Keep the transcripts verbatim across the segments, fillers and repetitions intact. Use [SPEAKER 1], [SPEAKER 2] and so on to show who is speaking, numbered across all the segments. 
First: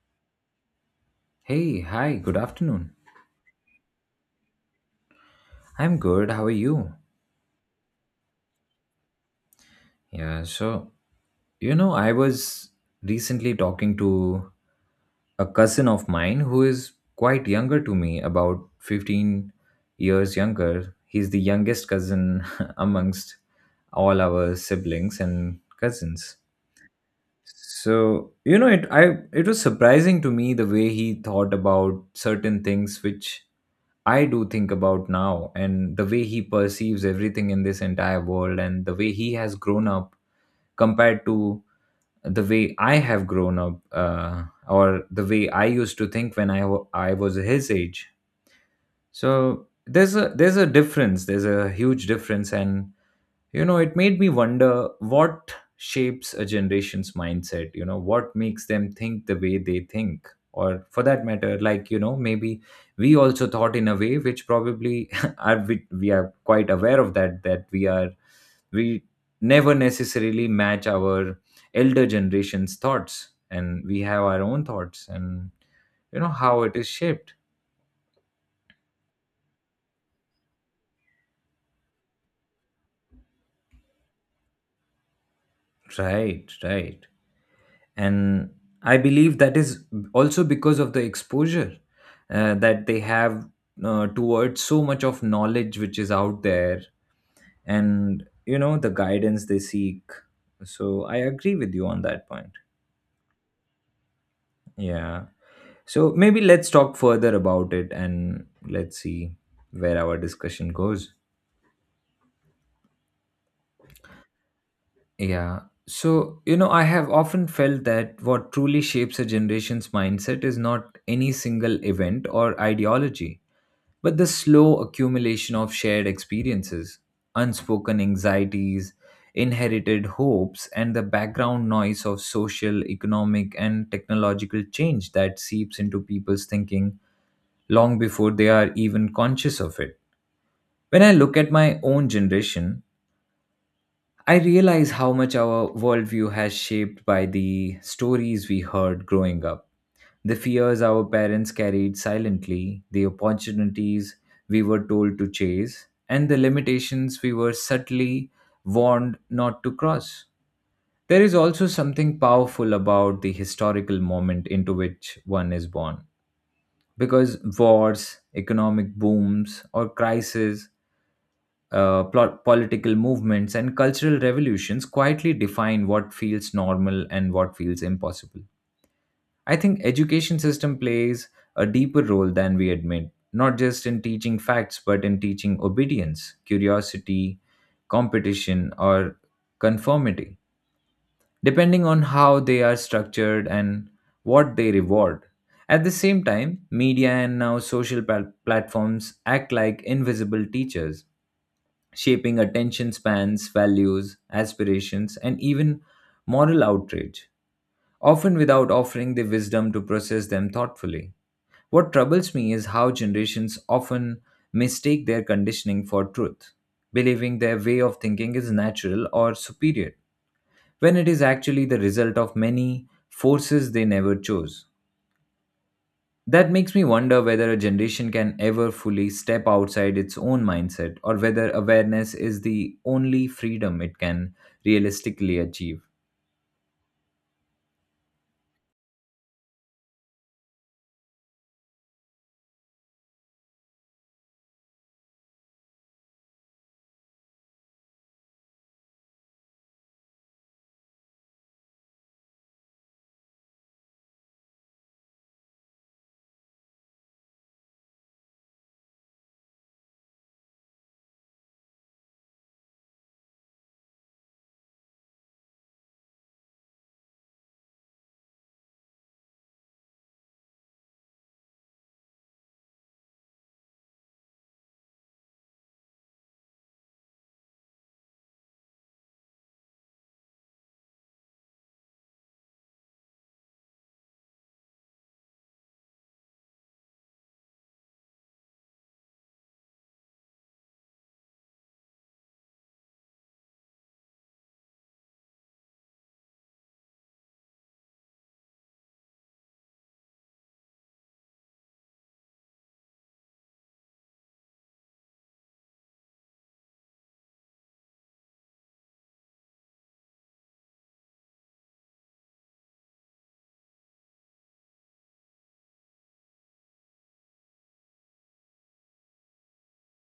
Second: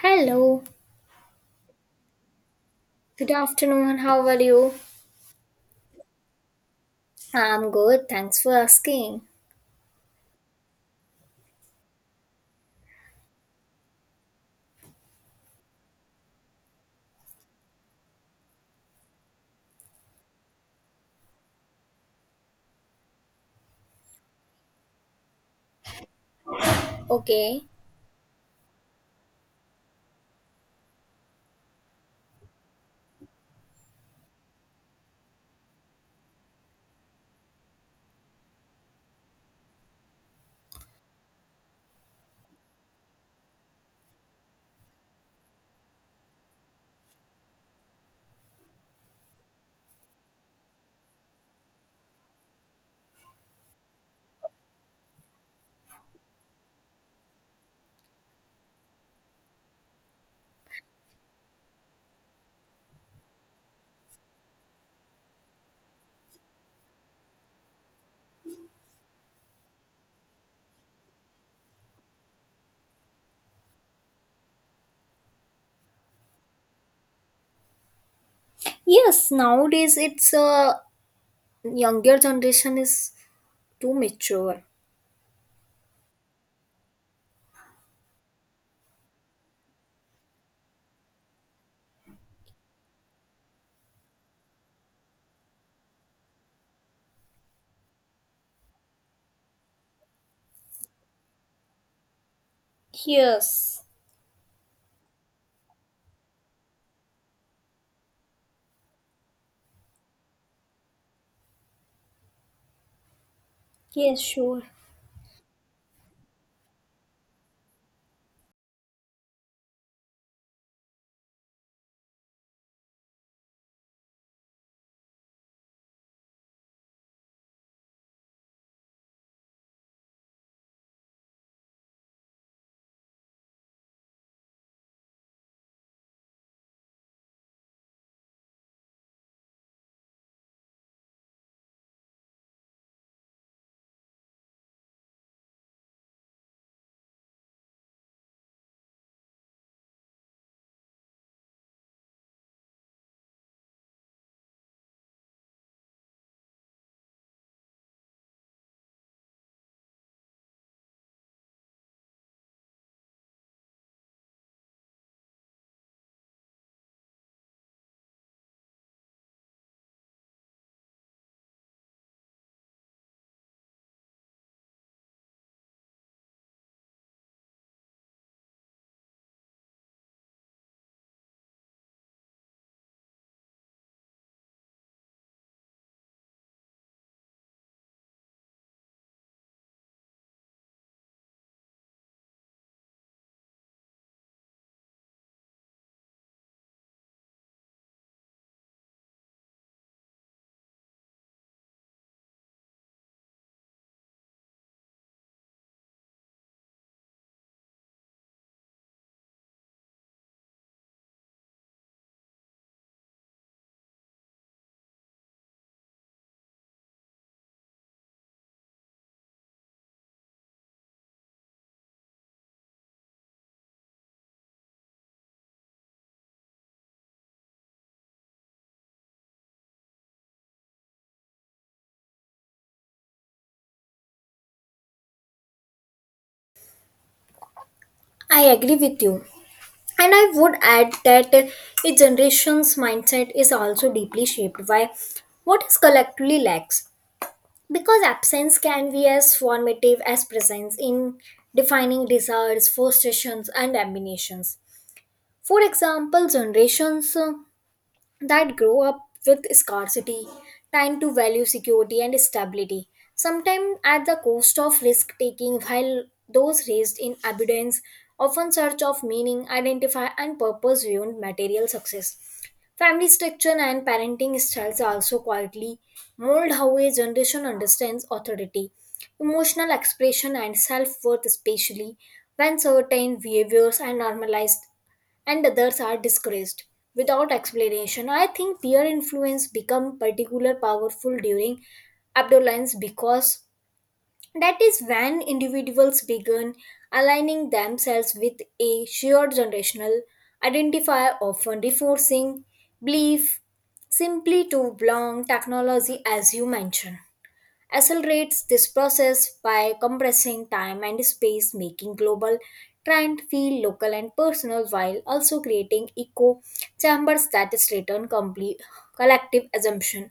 [SPEAKER 1] Hello,
[SPEAKER 2] Hey, hi, good afternoon.
[SPEAKER 1] good afternoon. How are you?
[SPEAKER 2] I'm good. How are you?
[SPEAKER 1] I'm good. Thanks for asking.
[SPEAKER 2] Yeah, so, you know, I was recently talking to a cousin of mine who is quite younger to me, about fifteen years younger. He's the youngest cousin amongst all our siblings and cousins.
[SPEAKER 1] Okay.
[SPEAKER 2] So, you know, it I it was surprising to me the way he thought about certain things which I do think about now, and the way he perceives everything in this entire world, and the way he has grown up compared to the way I have grown up, uh, or the way I used to think when I, wa- I was his age. So there's a there's a difference. There's a huge difference. And you know it made me wonder what shapes a generation's mindset. you know what makes them think the way they think? Or, for that matter, like, you know maybe we also thought in a way which probably are we, we are quite aware of that, that we are we never necessarily match our elder generation's thoughts, and we have our own thoughts, and you know how it is shaped.
[SPEAKER 1] Yes, nowadays it's uh, younger generation is too mature.
[SPEAKER 2] Right, right. And I believe that is also because of the exposure, uh, that they have, uh, towards so much of knowledge which is out there, and you know the guidance they seek. So I agree with you on that point.
[SPEAKER 1] Yes.
[SPEAKER 2] Yeah. So maybe let's talk further about it and let's see where our discussion goes.
[SPEAKER 1] Yes, sure.
[SPEAKER 2] Yeah. So, you know I have often felt that what truly shapes a generation's mindset is not any single event or ideology, but the slow accumulation of shared experiences, unspoken anxieties, inherited hopes, and the background noise of social, economic, and technological change that seeps into people's thinking long before they are even conscious of it. When I look at my own generation, I realize how much our worldview has shaped by the stories we heard growing up, the fears our parents carried silently, the opportunities we were told to chase, and the limitations we were subtly warned not to cross. There is also something powerful about the historical moment into which one is born, because wars, economic booms, or crises, uh, plot, political movements, and cultural revolutions quietly define what feels normal and what feels impossible. I think education system plays a deeper role than we admit, not just in teaching facts but in teaching obedience, curiosity, competition, or conformity, depending on how they are structured and what they reward. At the same time, media and now social pal- platforms act like invisible teachers, shaping attention spans, values, aspirations, and even moral outrage, often without offering the wisdom to process them thoughtfully. What troubles me is how generations often mistake their conditioning for truth, believing their way of thinking is natural or superior, when it is actually the result of many forces they never chose. That makes me wonder whether a generation can ever fully step outside its own mindset, or whether awareness is the only freedom it can realistically achieve.
[SPEAKER 1] I agree with you. And I would add that a generation's mindset is also deeply shaped by what is collectively lacks. Because absence can be as formative as presence in defining desires, frustrations, and ambitions. For example, generations uh, that grow up with scarcity tend to value security and stability, sometimes at the cost of risk taking, while those raised in abundance often search of meaning, identify, and purpose beyond material success. Family structure and parenting styles also quietly mold how a generation understands authority, emotional expression, and self worth, especially when certain behaviors are normalized and others are disgraced without explanation. I think peer influence become particular powerful during adolescence because that is when individuals begin aligning themselves with a shared generational identifier, often reinforcing belief simply to belong technology, as you mentioned accelerates this process by compressing time and space, making global trend feel local and personal while also creating echo chambers that is return complete collective assumption.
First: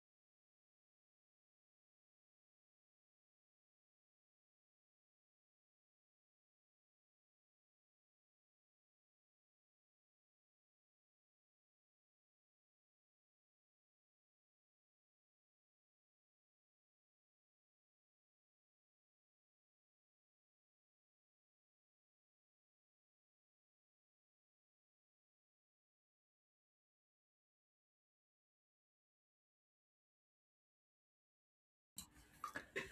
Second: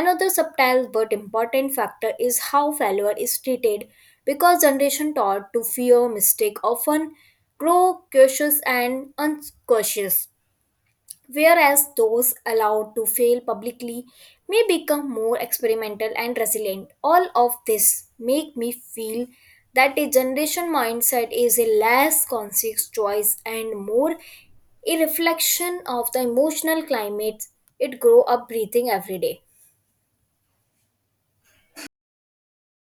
[SPEAKER 1] Another subtle but important factor is how failure is treated because generation taught to fear mistake often grow cautious and uncautious whereas those allowed to fail publicly may become more experimental and resilient. All of this make me feel that a generation mindset is a less conscious choice and more a reflection of the emotional climate it grow up breathing every day.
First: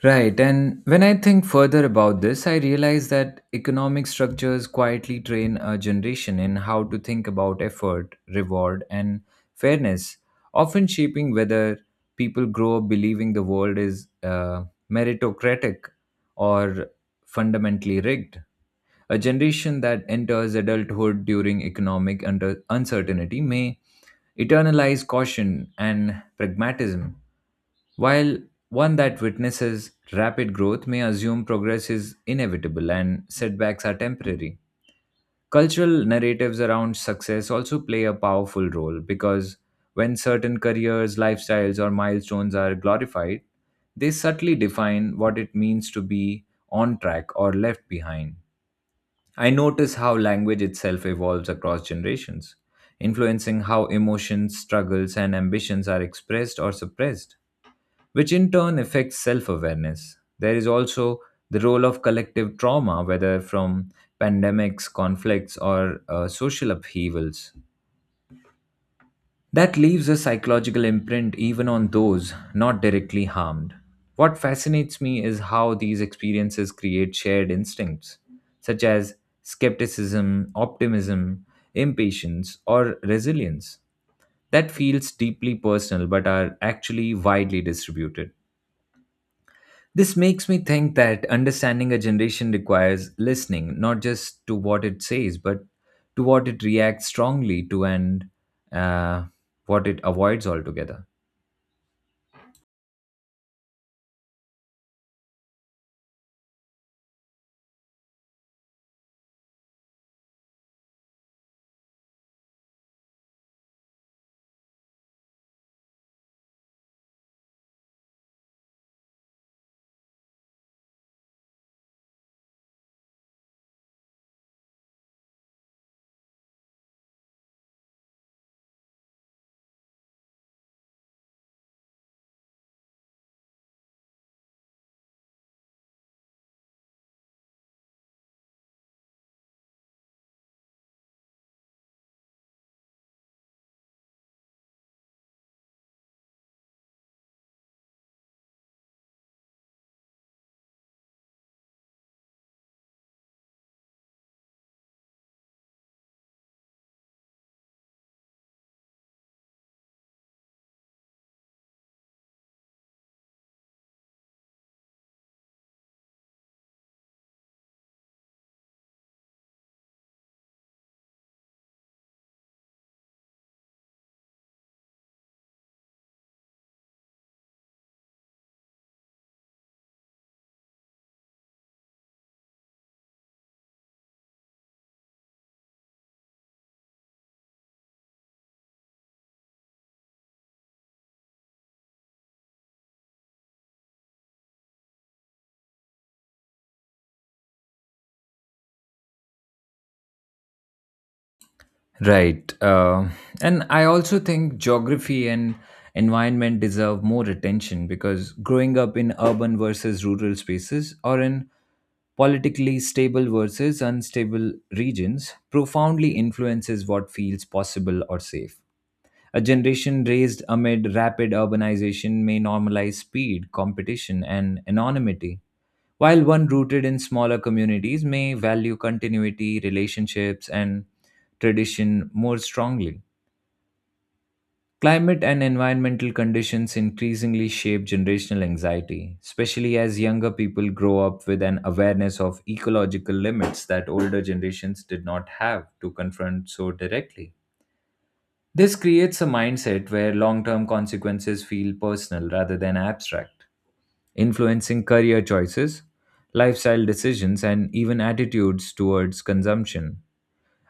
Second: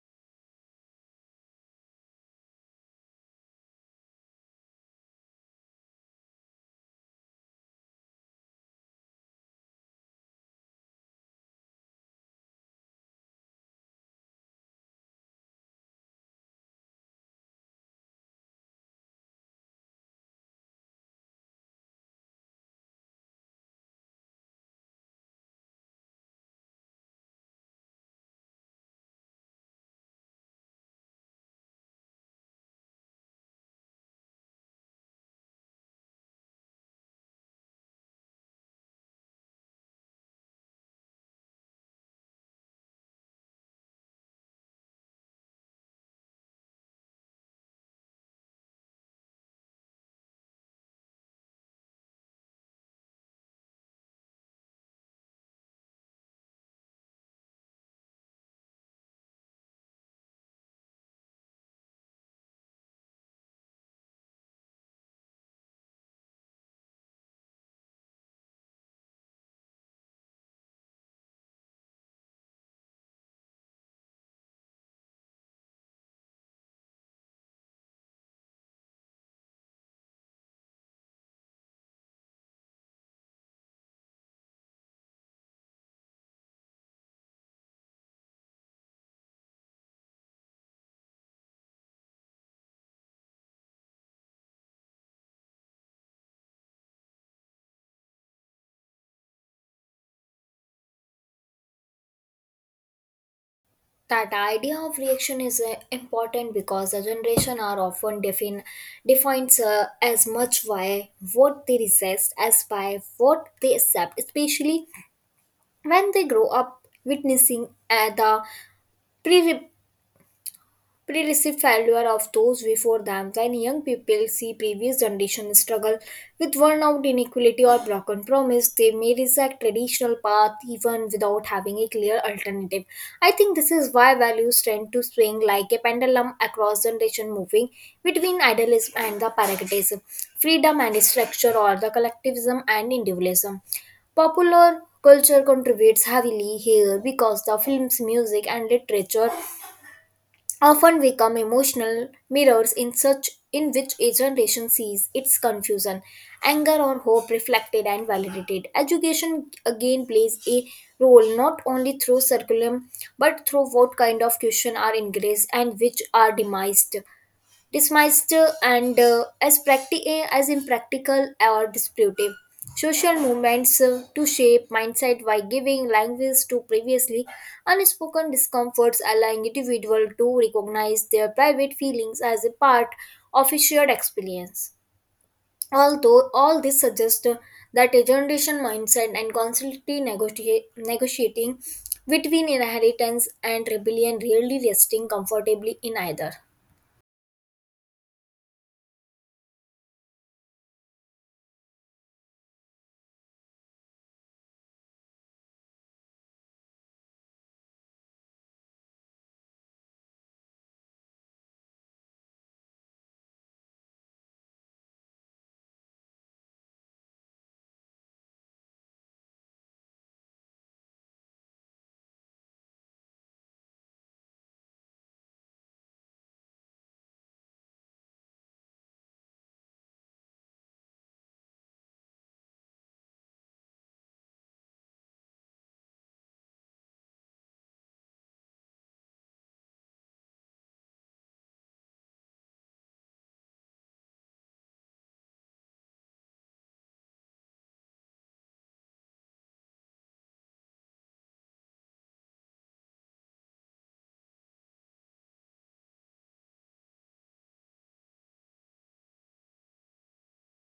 [SPEAKER 2] Right, and when I think further about this, I realize that economic structures quietly train a generation in how to think about effort, reward, and fairness, often shaping whether people grow up believing the world is, uh, meritocratic, or fundamentally rigged. A generation that enters adulthood during economic under uncertainty may eternalize caution and pragmatism, while one that witnesses rapid growth may assume progress is inevitable and setbacks are temporary. Cultural narratives around success also play a powerful role, because when certain careers, lifestyles, or milestones are glorified, they subtly define what it means to be on track or left behind. I notice how language itself evolves across generations, influencing how emotions, struggles, and ambitions are expressed or suppressed, which in turn affects self awareness. There is also the role of collective trauma, whether from pandemics, conflicts, or uh, social upheavals, that leaves a psychological imprint even on those not directly harmed. What fascinates me is how these experiences create shared instincts, such as skepticism, optimism, impatience, or resilience, that feels deeply personal but are actually widely distributed. This makes me think that understanding a generation requires listening not just to what it says, but to what it reacts strongly to, and uh, what it avoids altogether.
[SPEAKER 1] That idea of reaction is uh, important because the generation are often defin- defined uh, as much by what they resist as by what they accept, especially when they grow up witnessing uh, the pre. Pre-received failure of those before them when young people see previous generation struggle with worn-out inequality or broken promise, they may reject traditional path even without having a clear alternative. I think this is why values tend to swing like a pendulum across generation, moving between idealism and the pragmatism, freedom and structure, or the collectivism and individualism. Popular culture contributes heavily here because the films, music, and literature often become emotional mirrors in such in which a generation sees its confusion, anger or hope reflected and validated. Education again plays a role not only through curriculum but through what kind of question are encouraged and which are demised dismissed, uh, and uh, as, practi- eh, as impractical or disputive. Social movements uh, to shape mindset by giving language to previously unspoken discomforts, allowing individuals to recognize their private feelings as a part of a shared experience. Although all this suggests uh, that a generation mindset and constantly negotiate, negotiating between inheritance and rebellion, rarely resting comfortably in either.
[SPEAKER 2] Right. Uh, and I also think geography and environment deserve more attention, because growing up in urban versus rural spaces, or in politically stable versus unstable regions, profoundly influences what feels possible or safe. A generation raised amid rapid urbanization may normalize speed, competition, and anonymity, while one rooted in smaller communities may value continuity, relationships, and tradition more strongly. Climate and environmental conditions increasingly shape generational anxiety, especially as younger people grow up with an awareness of ecological limits that older generations did not have to confront so directly. This creates a mindset where long term consequences feel personal rather than abstract, influencing career choices, lifestyle decisions, and even attitudes towards consumption.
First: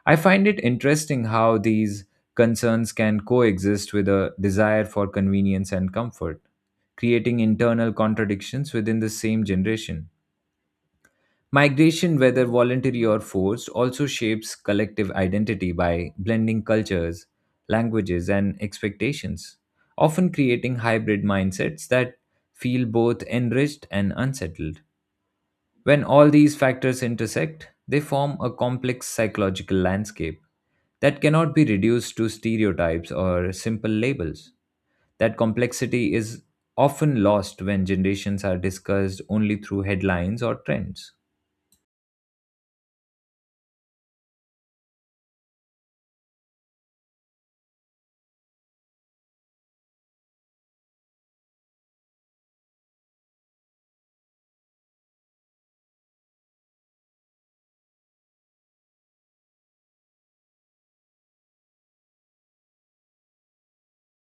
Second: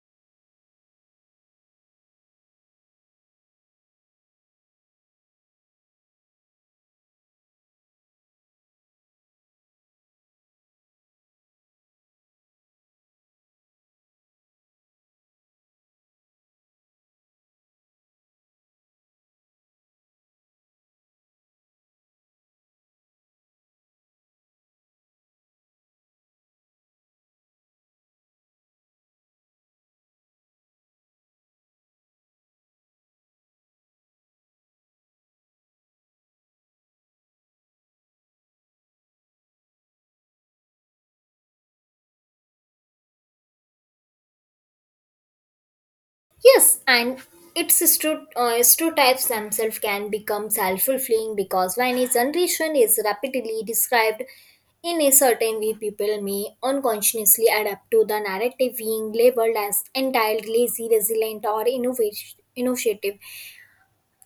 [SPEAKER 2] I find it interesting how these concerns can coexist with a desire for convenience and comfort, creating internal contradictions within the same generation. Migration, whether voluntary or forced, also shapes collective identity by blending cultures, languages, and expectations, often creating hybrid mindsets that feel both enriched and unsettled. When all these factors intersect, they form a complex psychological landscape that cannot be reduced to stereotypes or simple labels. That complexity is often lost when generations are discussed only through headlines or trends.
[SPEAKER 1] Yes, and its stero- uh, stereotypes themselves can become self fulfilling because when a generation is rapidly described in a certain way, people may unconsciously adapt to the narrative, being labeled as entitled, lazy, resilient, or innovat- innovative.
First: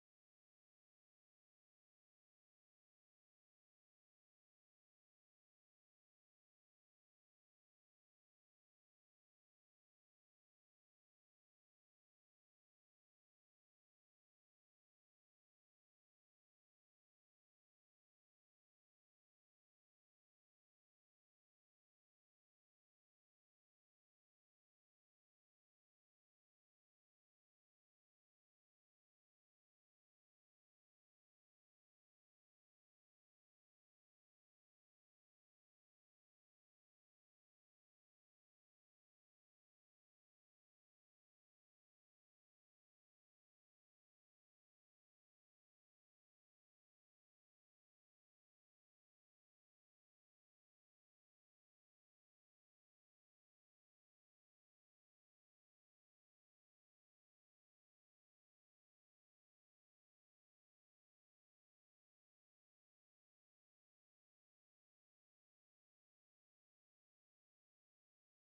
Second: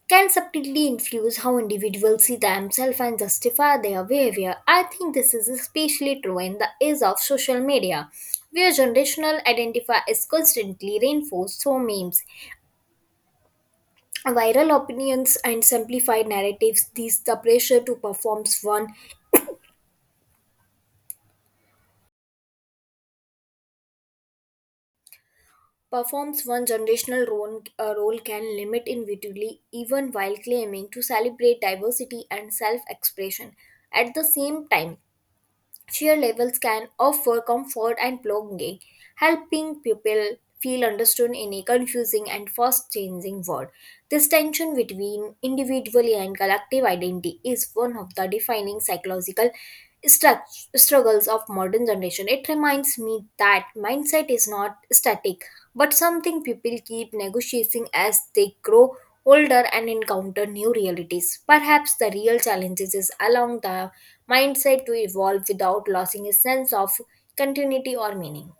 [SPEAKER 1] Can subtly influence how individuals see themselves and justify their behavior. I think this is especially true in the age of social media, where generational identity is constantly reinforced through memes, viral opinions and simplified narratives. These the pressure to performs one performs one generational role, uh, role can limit individually even while claiming to celebrate diversity and self-expression at the same time. Cheer levels can offer comfort and belonging, helping people feel understood in a confusing and fast changing world. This tension between individual and collective identity is one of the defining psychological stru- struggles of modern generation. It reminds me that mindset is not static, but something people keep negotiating as they grow older and encounter new realities. Perhaps the real challenges is allowing the mindset to evolve without losing a sense of continuity or meaning.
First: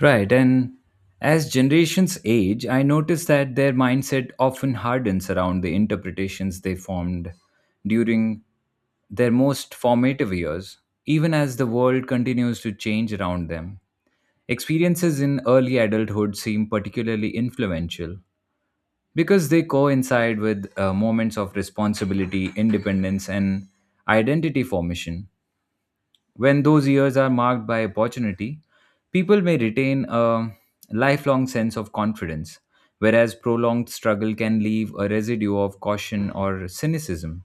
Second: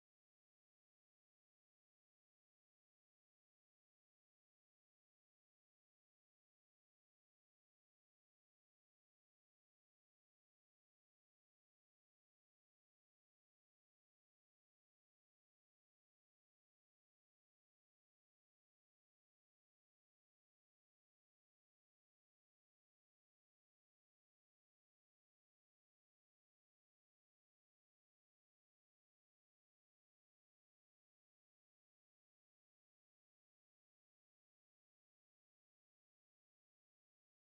[SPEAKER 2] Right, and as generations age, I notice that their mindset often hardens around the interpretations they formed during their most formative years, even as the world continues to change around them. Experiences in early adulthood seem particularly influential because they coincide with uh, moments of responsibility, independence, and identity formation. When those years are marked by opportunity, people may retain a lifelong sense of confidence, whereas prolonged struggle can leave a residue of caution or cynicism.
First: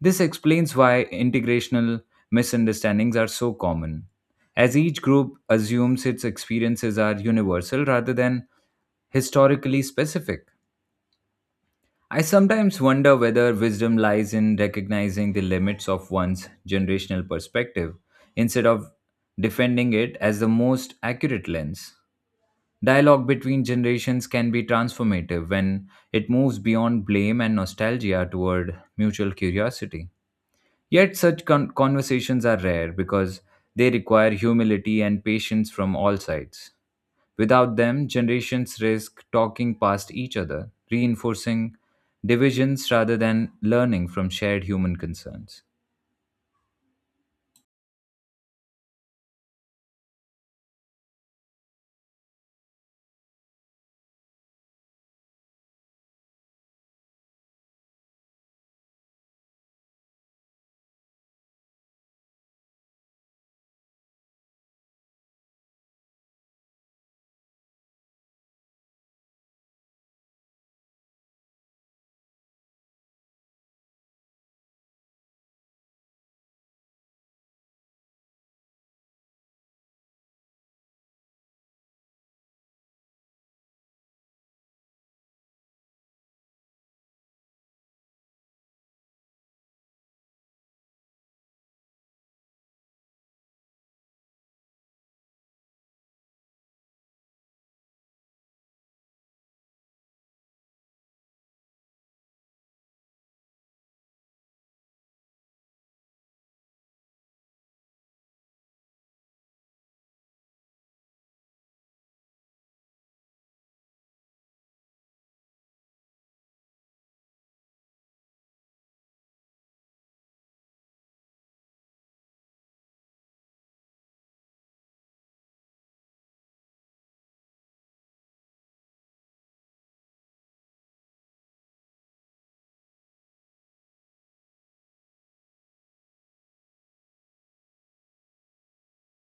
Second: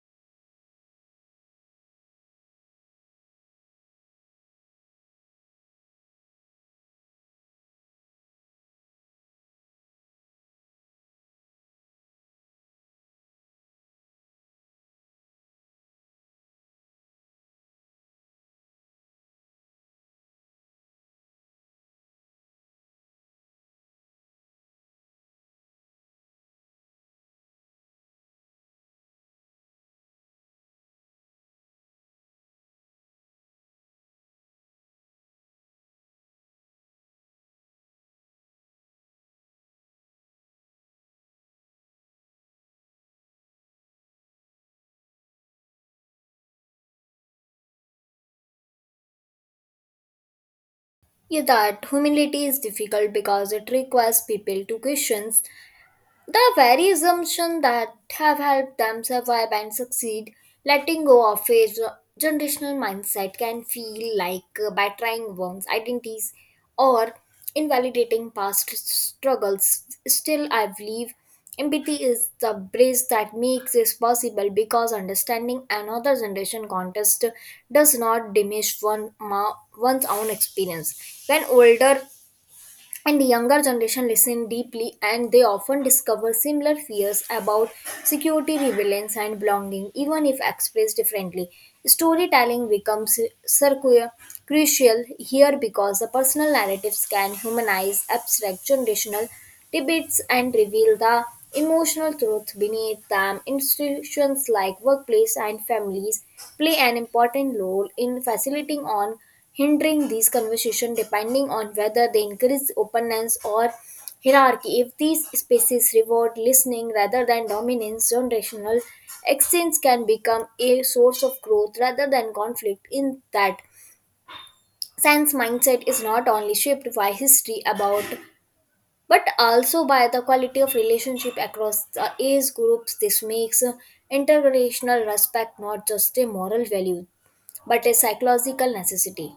[SPEAKER 2] This explains why integrational misunderstandings are so common, as each group assumes its experiences are universal rather than historically specific. I sometimes wonder whether wisdom lies in recognizing the limits of one's generational perspective, instead of defending it as the most accurate lens. Dialogue between generations can be transformative when it moves beyond blame and nostalgia toward mutual curiosity. Yet, such con- conversations are rare because they require humility and patience from all sides. Without them, generations risk talking past each other, reinforcing divisions rather than learning from shared human concerns.
[SPEAKER 1] Yeah, that humility is difficult because it requires people to question the very assumption that have helped them survive and succeed. Letting go of a ge- generational mindset can feel like uh, betraying one's identities or invalidating past struggles. Still, I believe empathy is the bridge that makes this possible because understanding another generation context does not diminish one ma- one's own experience. When older and the younger generation listen deeply, and they often discover similar fears about security, relevance and belonging, even if expressed differently. Storytelling becomes circular crucial here because the personal narratives can humanize abstract generational debates and reveal the emotional truth beneath them. Institutions like workplace and families play an important role in facilitating on hindering these conversations, depending on whether they increase openness or hierarchy. If these spaces reward listening rather than dominance, generational exchange can become a source of growth rather than conflict. In that sense, mindset is not only shaped by history about but also by the quality of relationship across the age groups. This makes intergenerational respect not just a moral value but a psychological necessity.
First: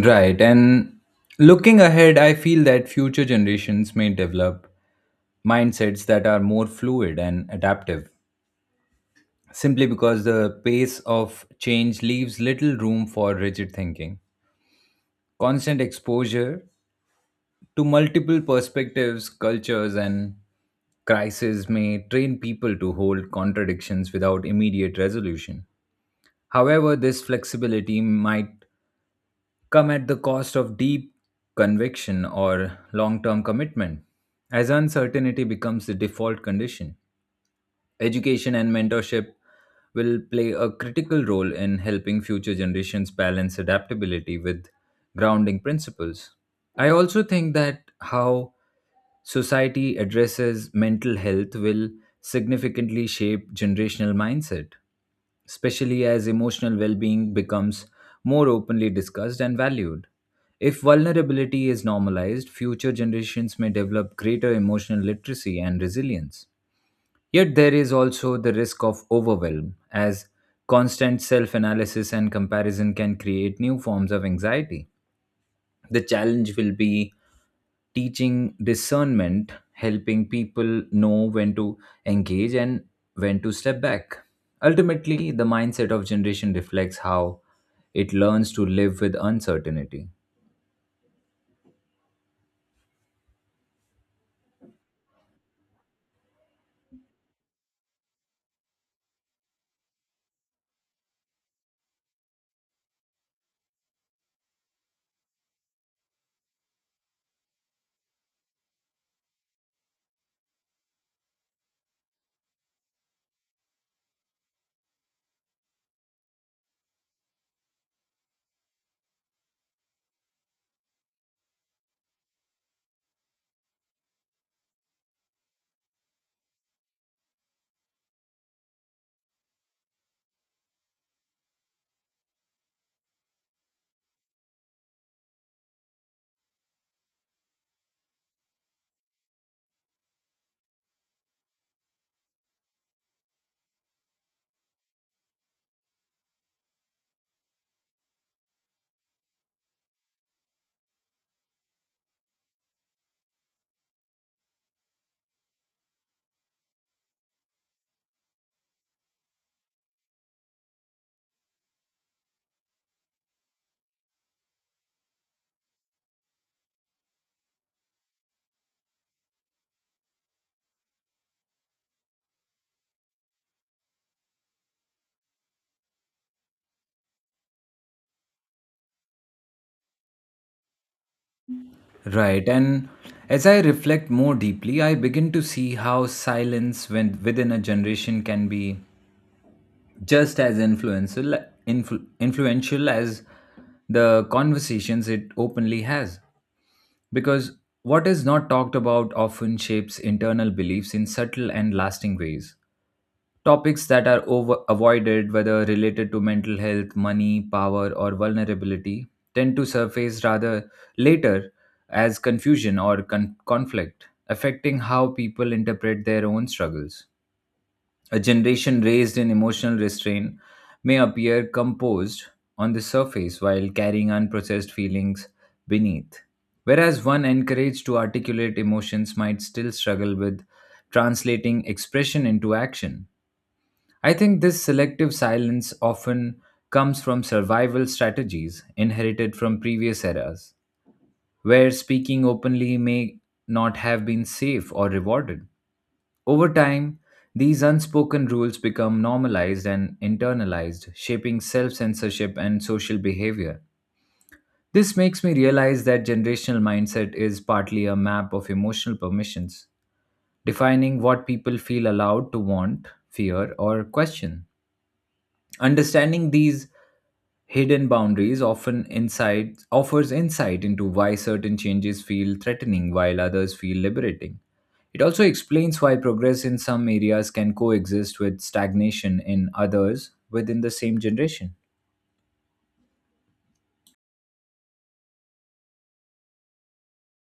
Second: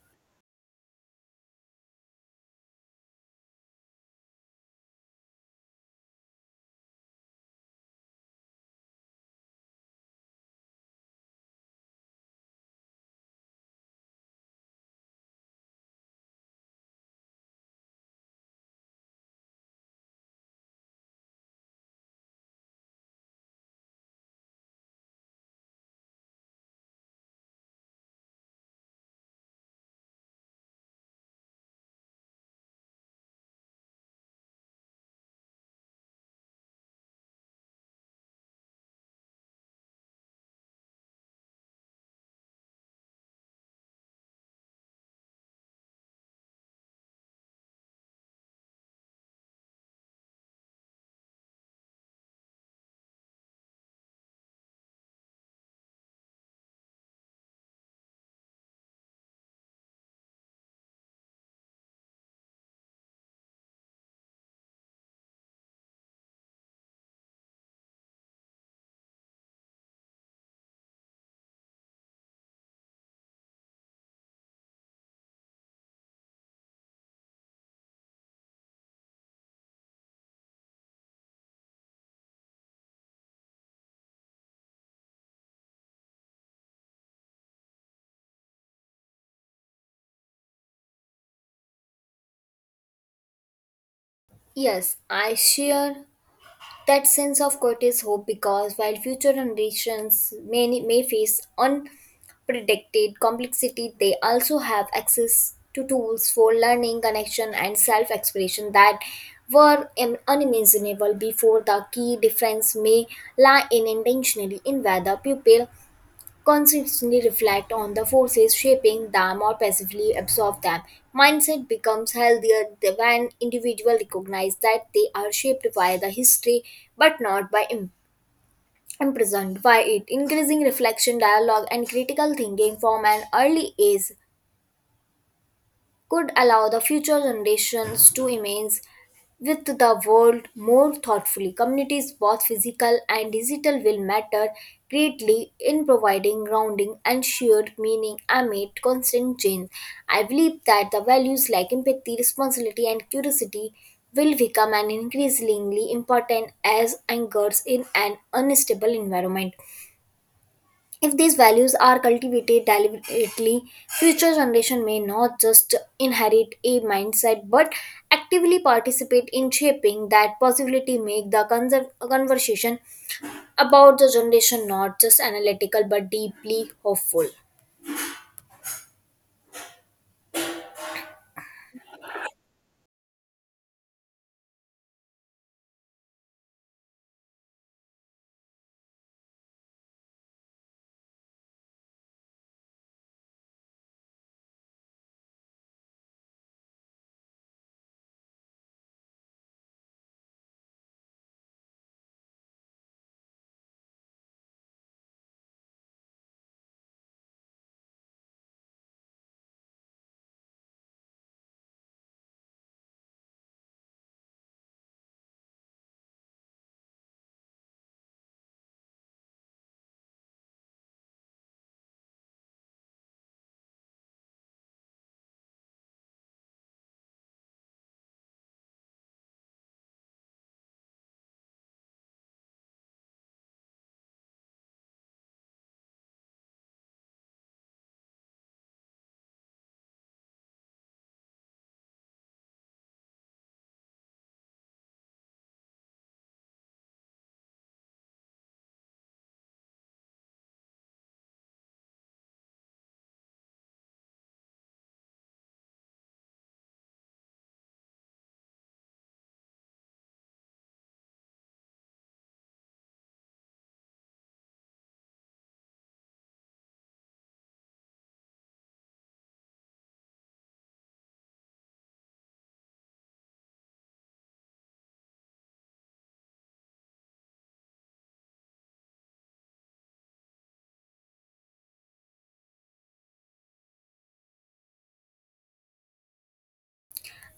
[SPEAKER 2] Right, and looking ahead, I feel that future generations may develop mindsets that are more fluid and adaptive, simply because the pace of change leaves little room for rigid thinking. Constant exposure to multiple perspectives, cultures, and crises may train people to hold contradictions without immediate resolution. However, this flexibility might come at the cost of deep conviction or long term commitment, as uncertainty becomes the default condition. Education and mentorship will play a critical role in helping future generations balance adaptability with grounding principles. I also think that how society addresses mental health will significantly shape generational mindset, especially as emotional well being becomes more openly discussed and valued. If vulnerability is normalized, future generations may develop greater emotional literacy and resilience. Yet there is also the risk of overwhelm, as constant self analysis and comparison can create new forms of anxiety. The challenge will be teaching discernment, helping people know when to engage and when to step back. Ultimately, the mindset of generation reflects how it learns to live with uncertainty.
[SPEAKER 1] Yes, I share that sense of Curtis hope because while future generations may, may face unpredicted complexity, they also have access to tools for learning, connection, and self expression that were im- unimaginable before. The key difference may lie in intentionally in whether pupil constantly reflect on the forces shaping them or passively absorb them. Mindset becomes healthier th- when individuals recognize that they are shaped by the history but not by im- imprisoned by it. Increasing reflection, dialogue, and critical thinking from an early age could allow the future generations to image with the world more thoughtfully. Communities, both physical and digital, will matter greatly in providing grounding and shared meaning amid constant change. I believe that the values like empathy, responsibility, and curiosity will become an increasingly important as anchors in an unstable environment. If these values are cultivated deliberately, future generation may not just inherit a mindset but actively participate in shaping that possibility, make the conser- conversation about the generation not just analytical but deeply hopeful.
[SPEAKER 2] Right, and as I reflect more deeply, I begin to see how silence, when, within a generation, can be just as influential, influ- influential as the conversations it openly has. Because what is not talked about often shapes internal beliefs in subtle and lasting ways. Topics that are over- avoided, whether related to mental health, money, power, or vulnerability, tend to surface rather later as confusion or con- conflict, affecting how people interpret their own struggles. A generation raised in emotional restraint may appear composed on the surface while carrying unprocessed feelings beneath, whereas one encouraged to articulate emotions might still struggle with translating expression into action. I think this selective silence often comes from survival strategies inherited from previous eras, where speaking openly may not have been safe or rewarded. Over time, these unspoken rules become normalized and internalized, shaping self censorship and social behavior. This makes me realize that generational mindset is partly a map of emotional permissions, defining what people feel allowed to want, fear, or question. Understanding these hidden boundaries often insight offers insight into why certain changes feel threatening while others feel liberating. It also explains why progress in some areas can coexist with stagnation in others within the same generation.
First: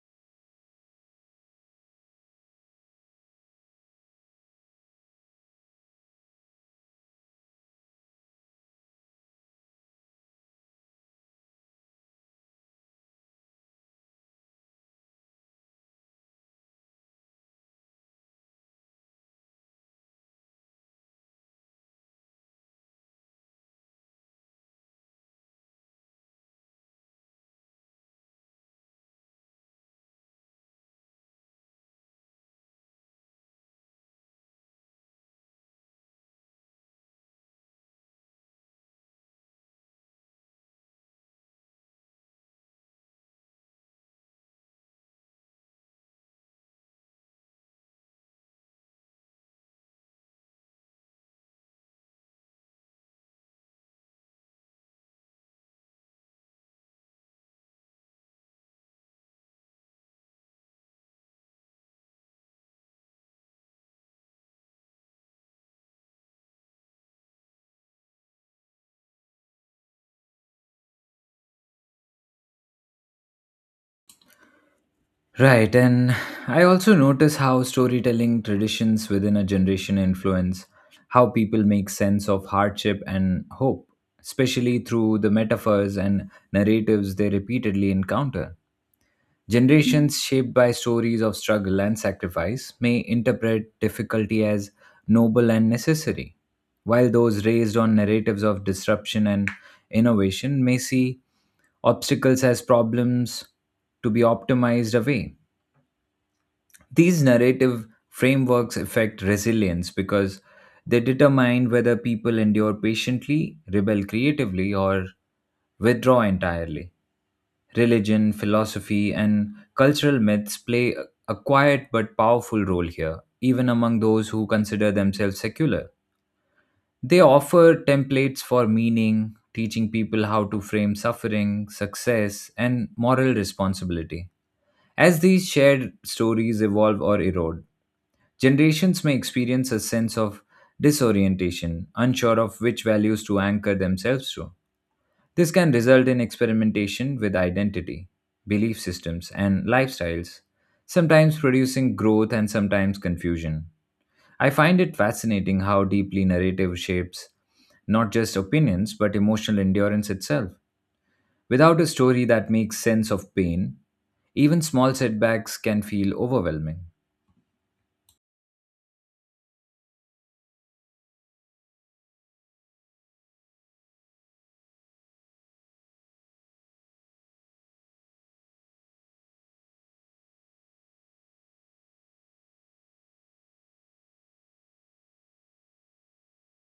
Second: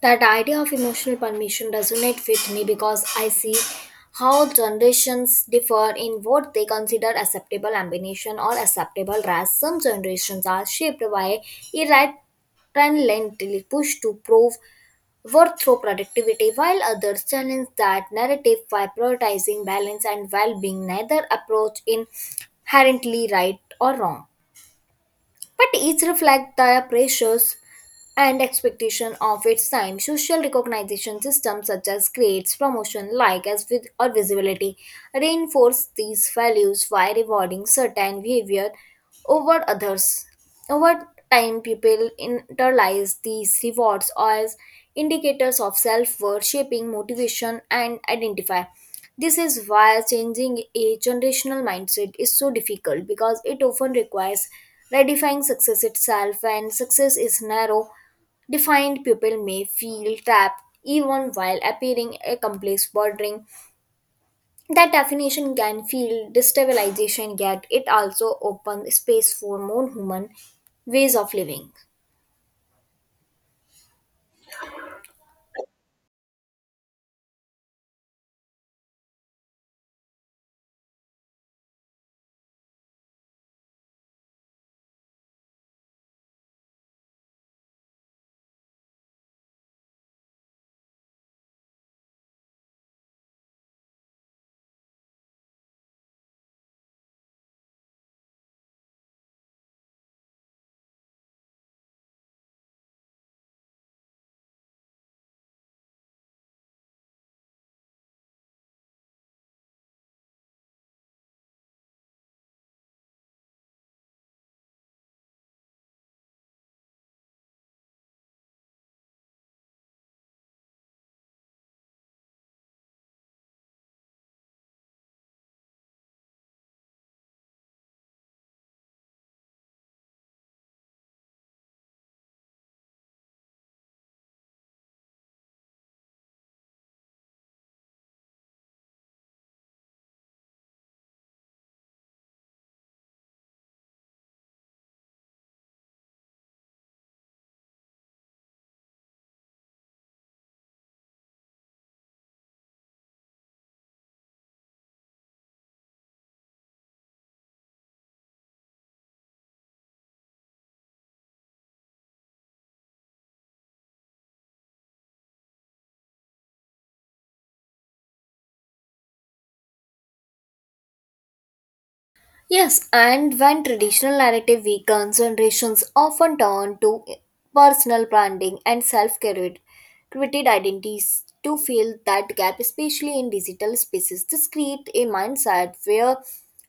[SPEAKER 1] That idea of emotional permission resonates with me because I see how generations differ in what they consider acceptable ambition or acceptable rest. Some generations are shaped by irrelentlessly push to prove worth through productivity, while others challenge that narrative by prioritizing balance and well-being. Neither approach inherently right or wrong, but each reflect the pressures and expectation of its time. Social recognition systems such as grades, promotion, like as with or visibility reinforce these values by rewarding certain behavior over others. Over time, people internalize these rewards as indicators of self-worth, shaping motivation and identify. This is why changing a generational mindset is so difficult because it often requires redefining success itself, and success is narrow. Defined people may feel trapped even while appearing accomplished. Bordering. That definition can feel destabilization, yet it also opens space for more human ways of living.
[SPEAKER 2] Right, and I also notice how storytelling traditions within a generation influence how people make sense of hardship and hope, especially through the metaphors and narratives they repeatedly encounter. Generations shaped by stories of struggle and sacrifice may interpret difficulty as noble and necessary, while those raised on narratives of disruption and innovation may see obstacles as problems to be optimized away. These narrative frameworks affect resilience because they determine whether people endure patiently, rebel creatively, or withdraw entirely. Religion, philosophy, and cultural myths play a a quiet but powerful role here, even among those who consider themselves secular. They offer templates for meaning, teaching people how to frame suffering, success, and moral responsibility. As these shared stories evolve or erode, generations may experience a sense of disorientation, unsure of which values to anchor themselves to. This can result in experimentation with identity, belief systems, and lifestyles, sometimes producing growth and sometimes confusion. I find it fascinating how deeply narrative shapes not just opinions but emotional endurance itself. Without a story that makes sense of pain, even small setbacks can feel overwhelming.
[SPEAKER 1] Yes, and when traditional narrative weakens, generations often turn to personal branding and self created identities to fill that gap, especially in digital spaces. This creates a mindset where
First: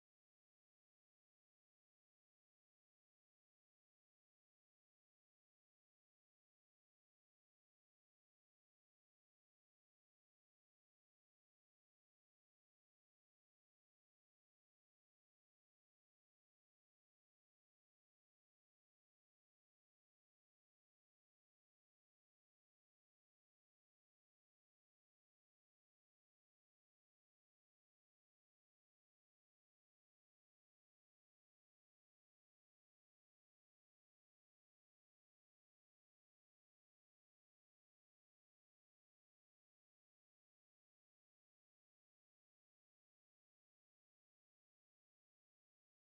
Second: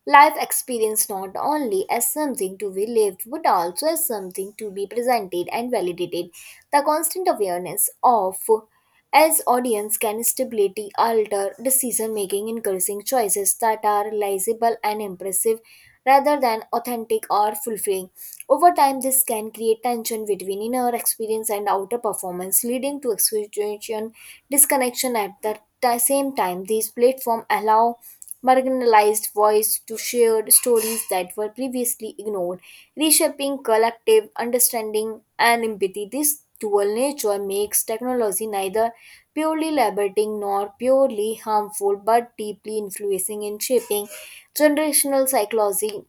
[SPEAKER 1] life experience not only as something to be lived but also as something to be presented and validated. The constant awareness of as audience can stability alter decision making, encouraging choices that are realizable and impressive rather than authentic or fulfilling. Over time this can create tension between inner experience and outer performance, leading to expectation disconnection at the ti- same time. These platforms allow marginalized voice to share stories that were previously ignored, reshaping collective understanding and empathy. This dual nature makes technology neither purely liberating nor purely harmful but deeply influencing in shaping generational psychology.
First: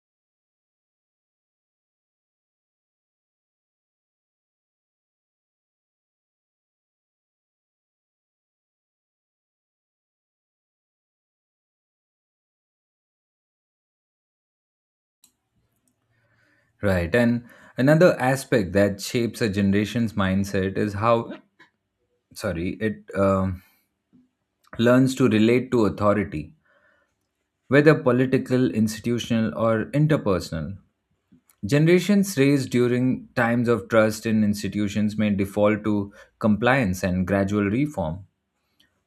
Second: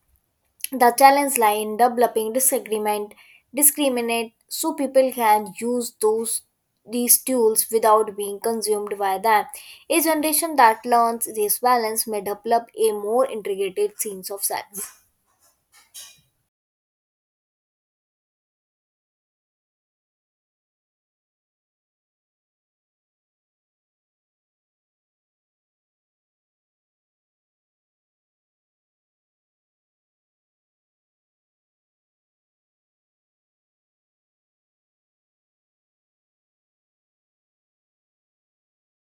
[SPEAKER 1] The challenge lies in developing disagreement, discriminate, so people can use those these tools without being consumed by them. A generation that learns this balance may develop a more integrated sense of self.
[SPEAKER 2] Right, and another aspect that shapes a generation's mindset is how, sorry, it um learns to relate to authority, whether political, institutional, or interpersonal. Generations raised during times of trust in institutions may default to compliance and gradual reform,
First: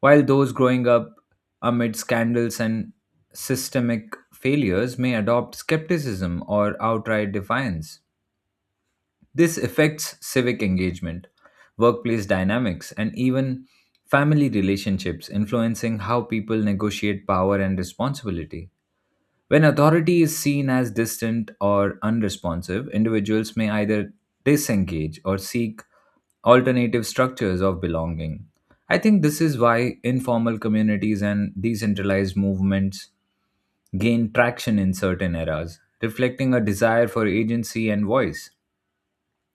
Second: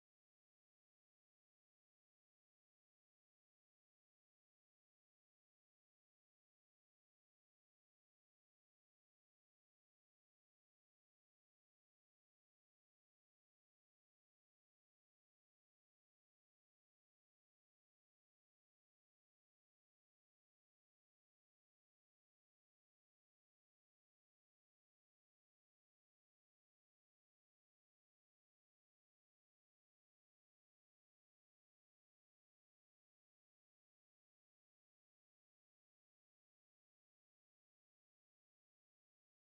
[SPEAKER 2] while those growing up amid scandals and systemic failures may adopt skepticism or outright defiance. This affects civic engagement, workplace dynamics, and even family relationships, influencing how people negotiate power and responsibility. When authority is seen as distant or unresponsive, individuals may either disengage or seek alternative structures of belonging. I think this is why informal communities and decentralized movements gain traction in certain eras, reflecting a desire for agency and voice.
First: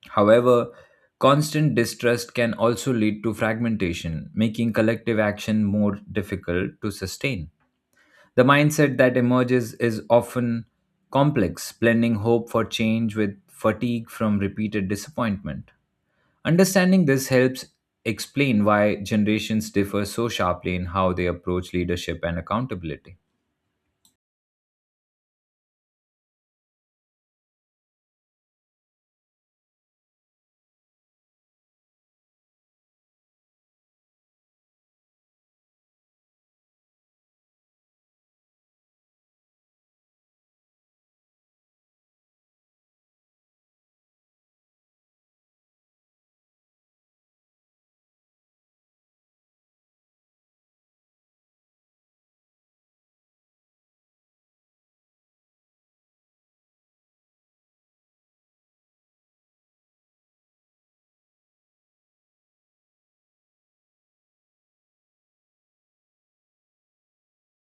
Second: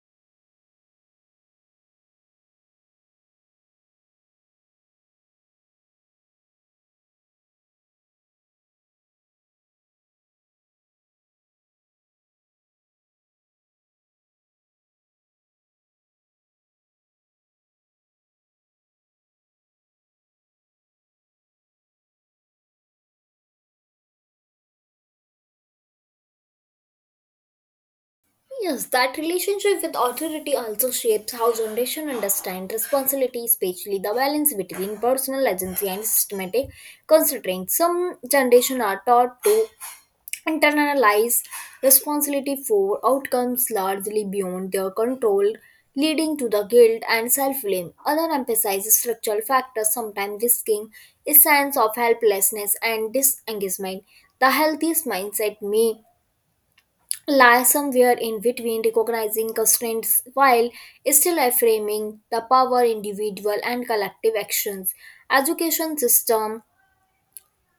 [SPEAKER 2] However, constant distrust can also lead to fragmentation, making collective action more difficult to sustain. The mindset that emerges is often complex, blending hope for change with fatigue from repeated disappointment. Understanding this helps explain why generations differ so sharply in how they approach leadership and accountability.
[SPEAKER 1] Yes, that relationship with authority also shapes how generation understand responsibility, especially the balance between personal agency and systematic constraints. Some generation are taught to internalize responsibility for outcomes largely beyond their control, leading to the guilt and self-blame. Other emphasize structural factors, sometimes risking a sense of helplessness and disengagement. The healthiest mindset may lie somewhere in between, recognizing constraints while still affirming the power individual and collective actions. Education system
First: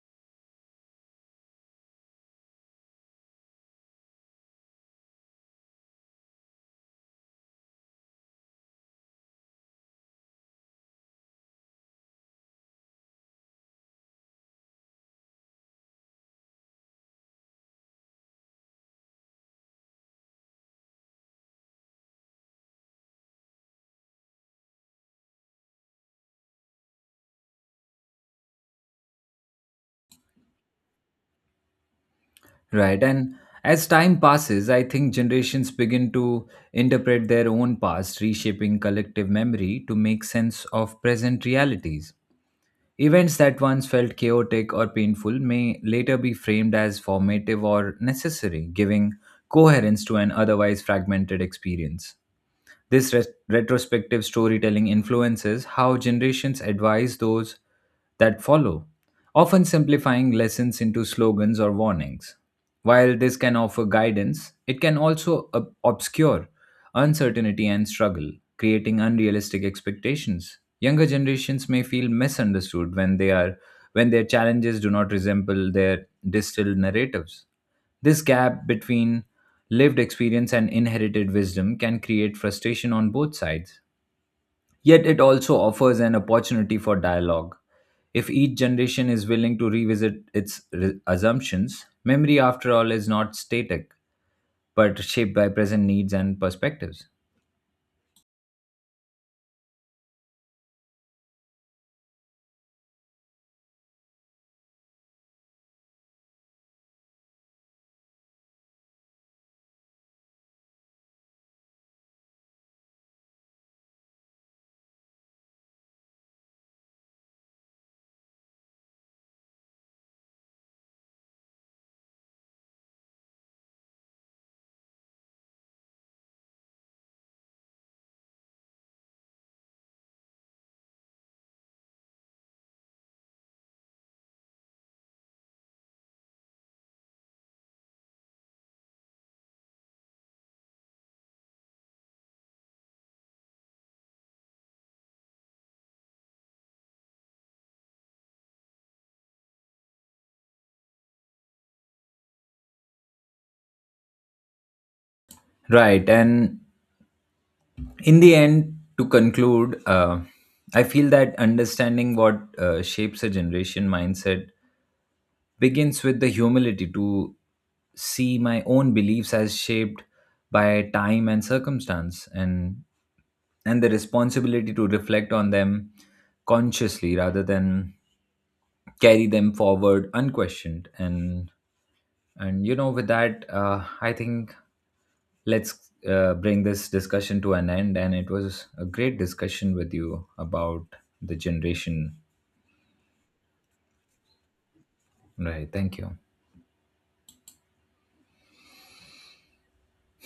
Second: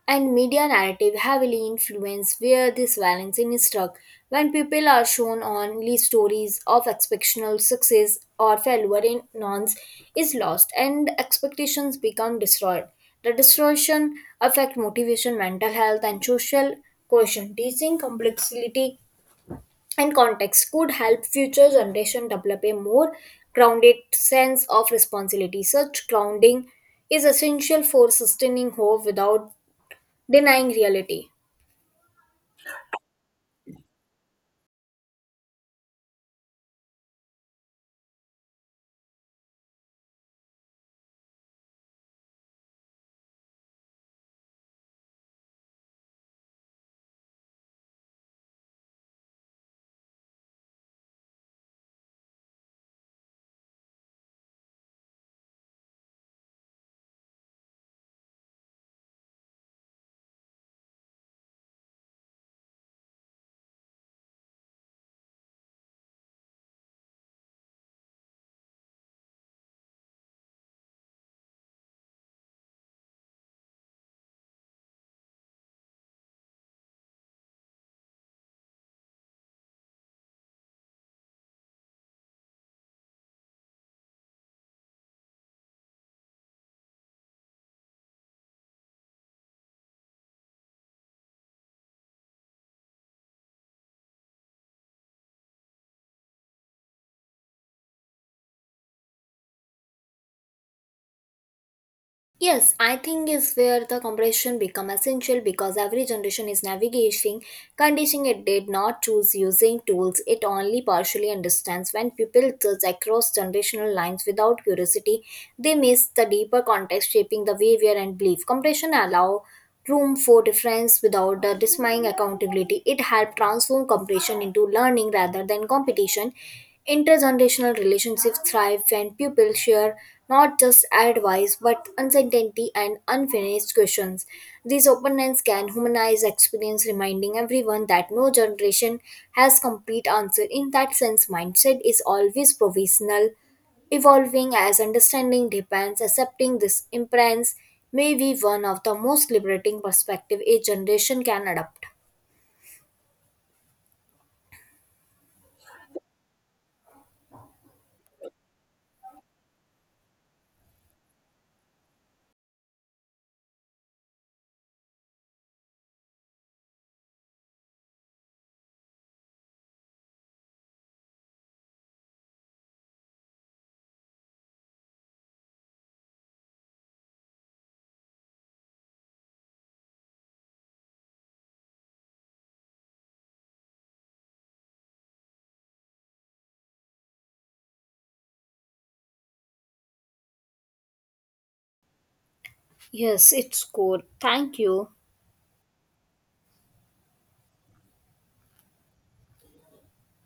[SPEAKER 1] and media narrative heavily influence where this balance is struck. When people are shown only stories of exceptional success or failure in norms is lost and expectations become destroyed, the distortion affect motivation, mental health and social cohesion. Teaching complexity and context could help future generation develop a more grounded sense of responsibility. Such grounding is essential for sustaining hope without denying reality.
[SPEAKER 2] Right. And as time passes, I think generations begin to interpret their own past, reshaping collective memory to make sense of present realities. Events that once felt chaotic or painful may later be framed as formative or necessary, giving coherence to an otherwise fragmented experience. This res- retrospective storytelling influences how generations advise those that follow, often simplifying lessons into slogans or warnings. While this can offer guidance, it can also ob- obscure uncertainty and struggle, creating unrealistic expectations. Younger generations may feel misunderstood when they are when their challenges do not resemble their distilled narratives. This gap between lived experience and inherited wisdom can create frustration on both sides. Yet it also offers an opportunity for dialogue. If each generation is willing to revisit its re- assumptions, memory, after all, is not static but shaped by present needs and perspectives.
[SPEAKER 1] Yes, I think is where the comprehension become essential because every generation is navigating conditioning it did not choose using tools it only partially understands. When people judge across generational lines without curiosity, they miss the deeper context shaping the behavior and belief. Comprehension allow room for difference without the dismaying accountability. It helped transform competition into learning rather than competition. Intergenerational relationships thrive when people share not just advice but uncertainty and unfinished questions. This openness can humanize experience, reminding everyone that no generation has complete answer. In that sense, mindset is always provisional. Evolving as understanding depends, accepting this imprint may be one of the most liberating perspective a generation can adopt.
[SPEAKER 2] Right. And in the end, to conclude, uh, I feel that understanding what uh, shapes a generation mindset begins with the humility to see my own beliefs as shaped by time and circumstance, and and the responsibility to reflect on them consciously rather than carry them forward unquestioned. And and you know with that, uh, I think let's uh, bring this discussion to an end, and it was a great discussion with you about the generation.
[SPEAKER 1] Yes, it's cool. Thank you.
[SPEAKER 2] Right, thank you.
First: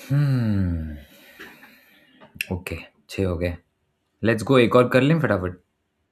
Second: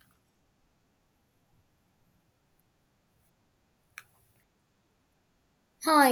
[SPEAKER 2] Hmm. Okay, छः हो गए, let's go एक और कर लें फटाफट।
[SPEAKER 1] Hi,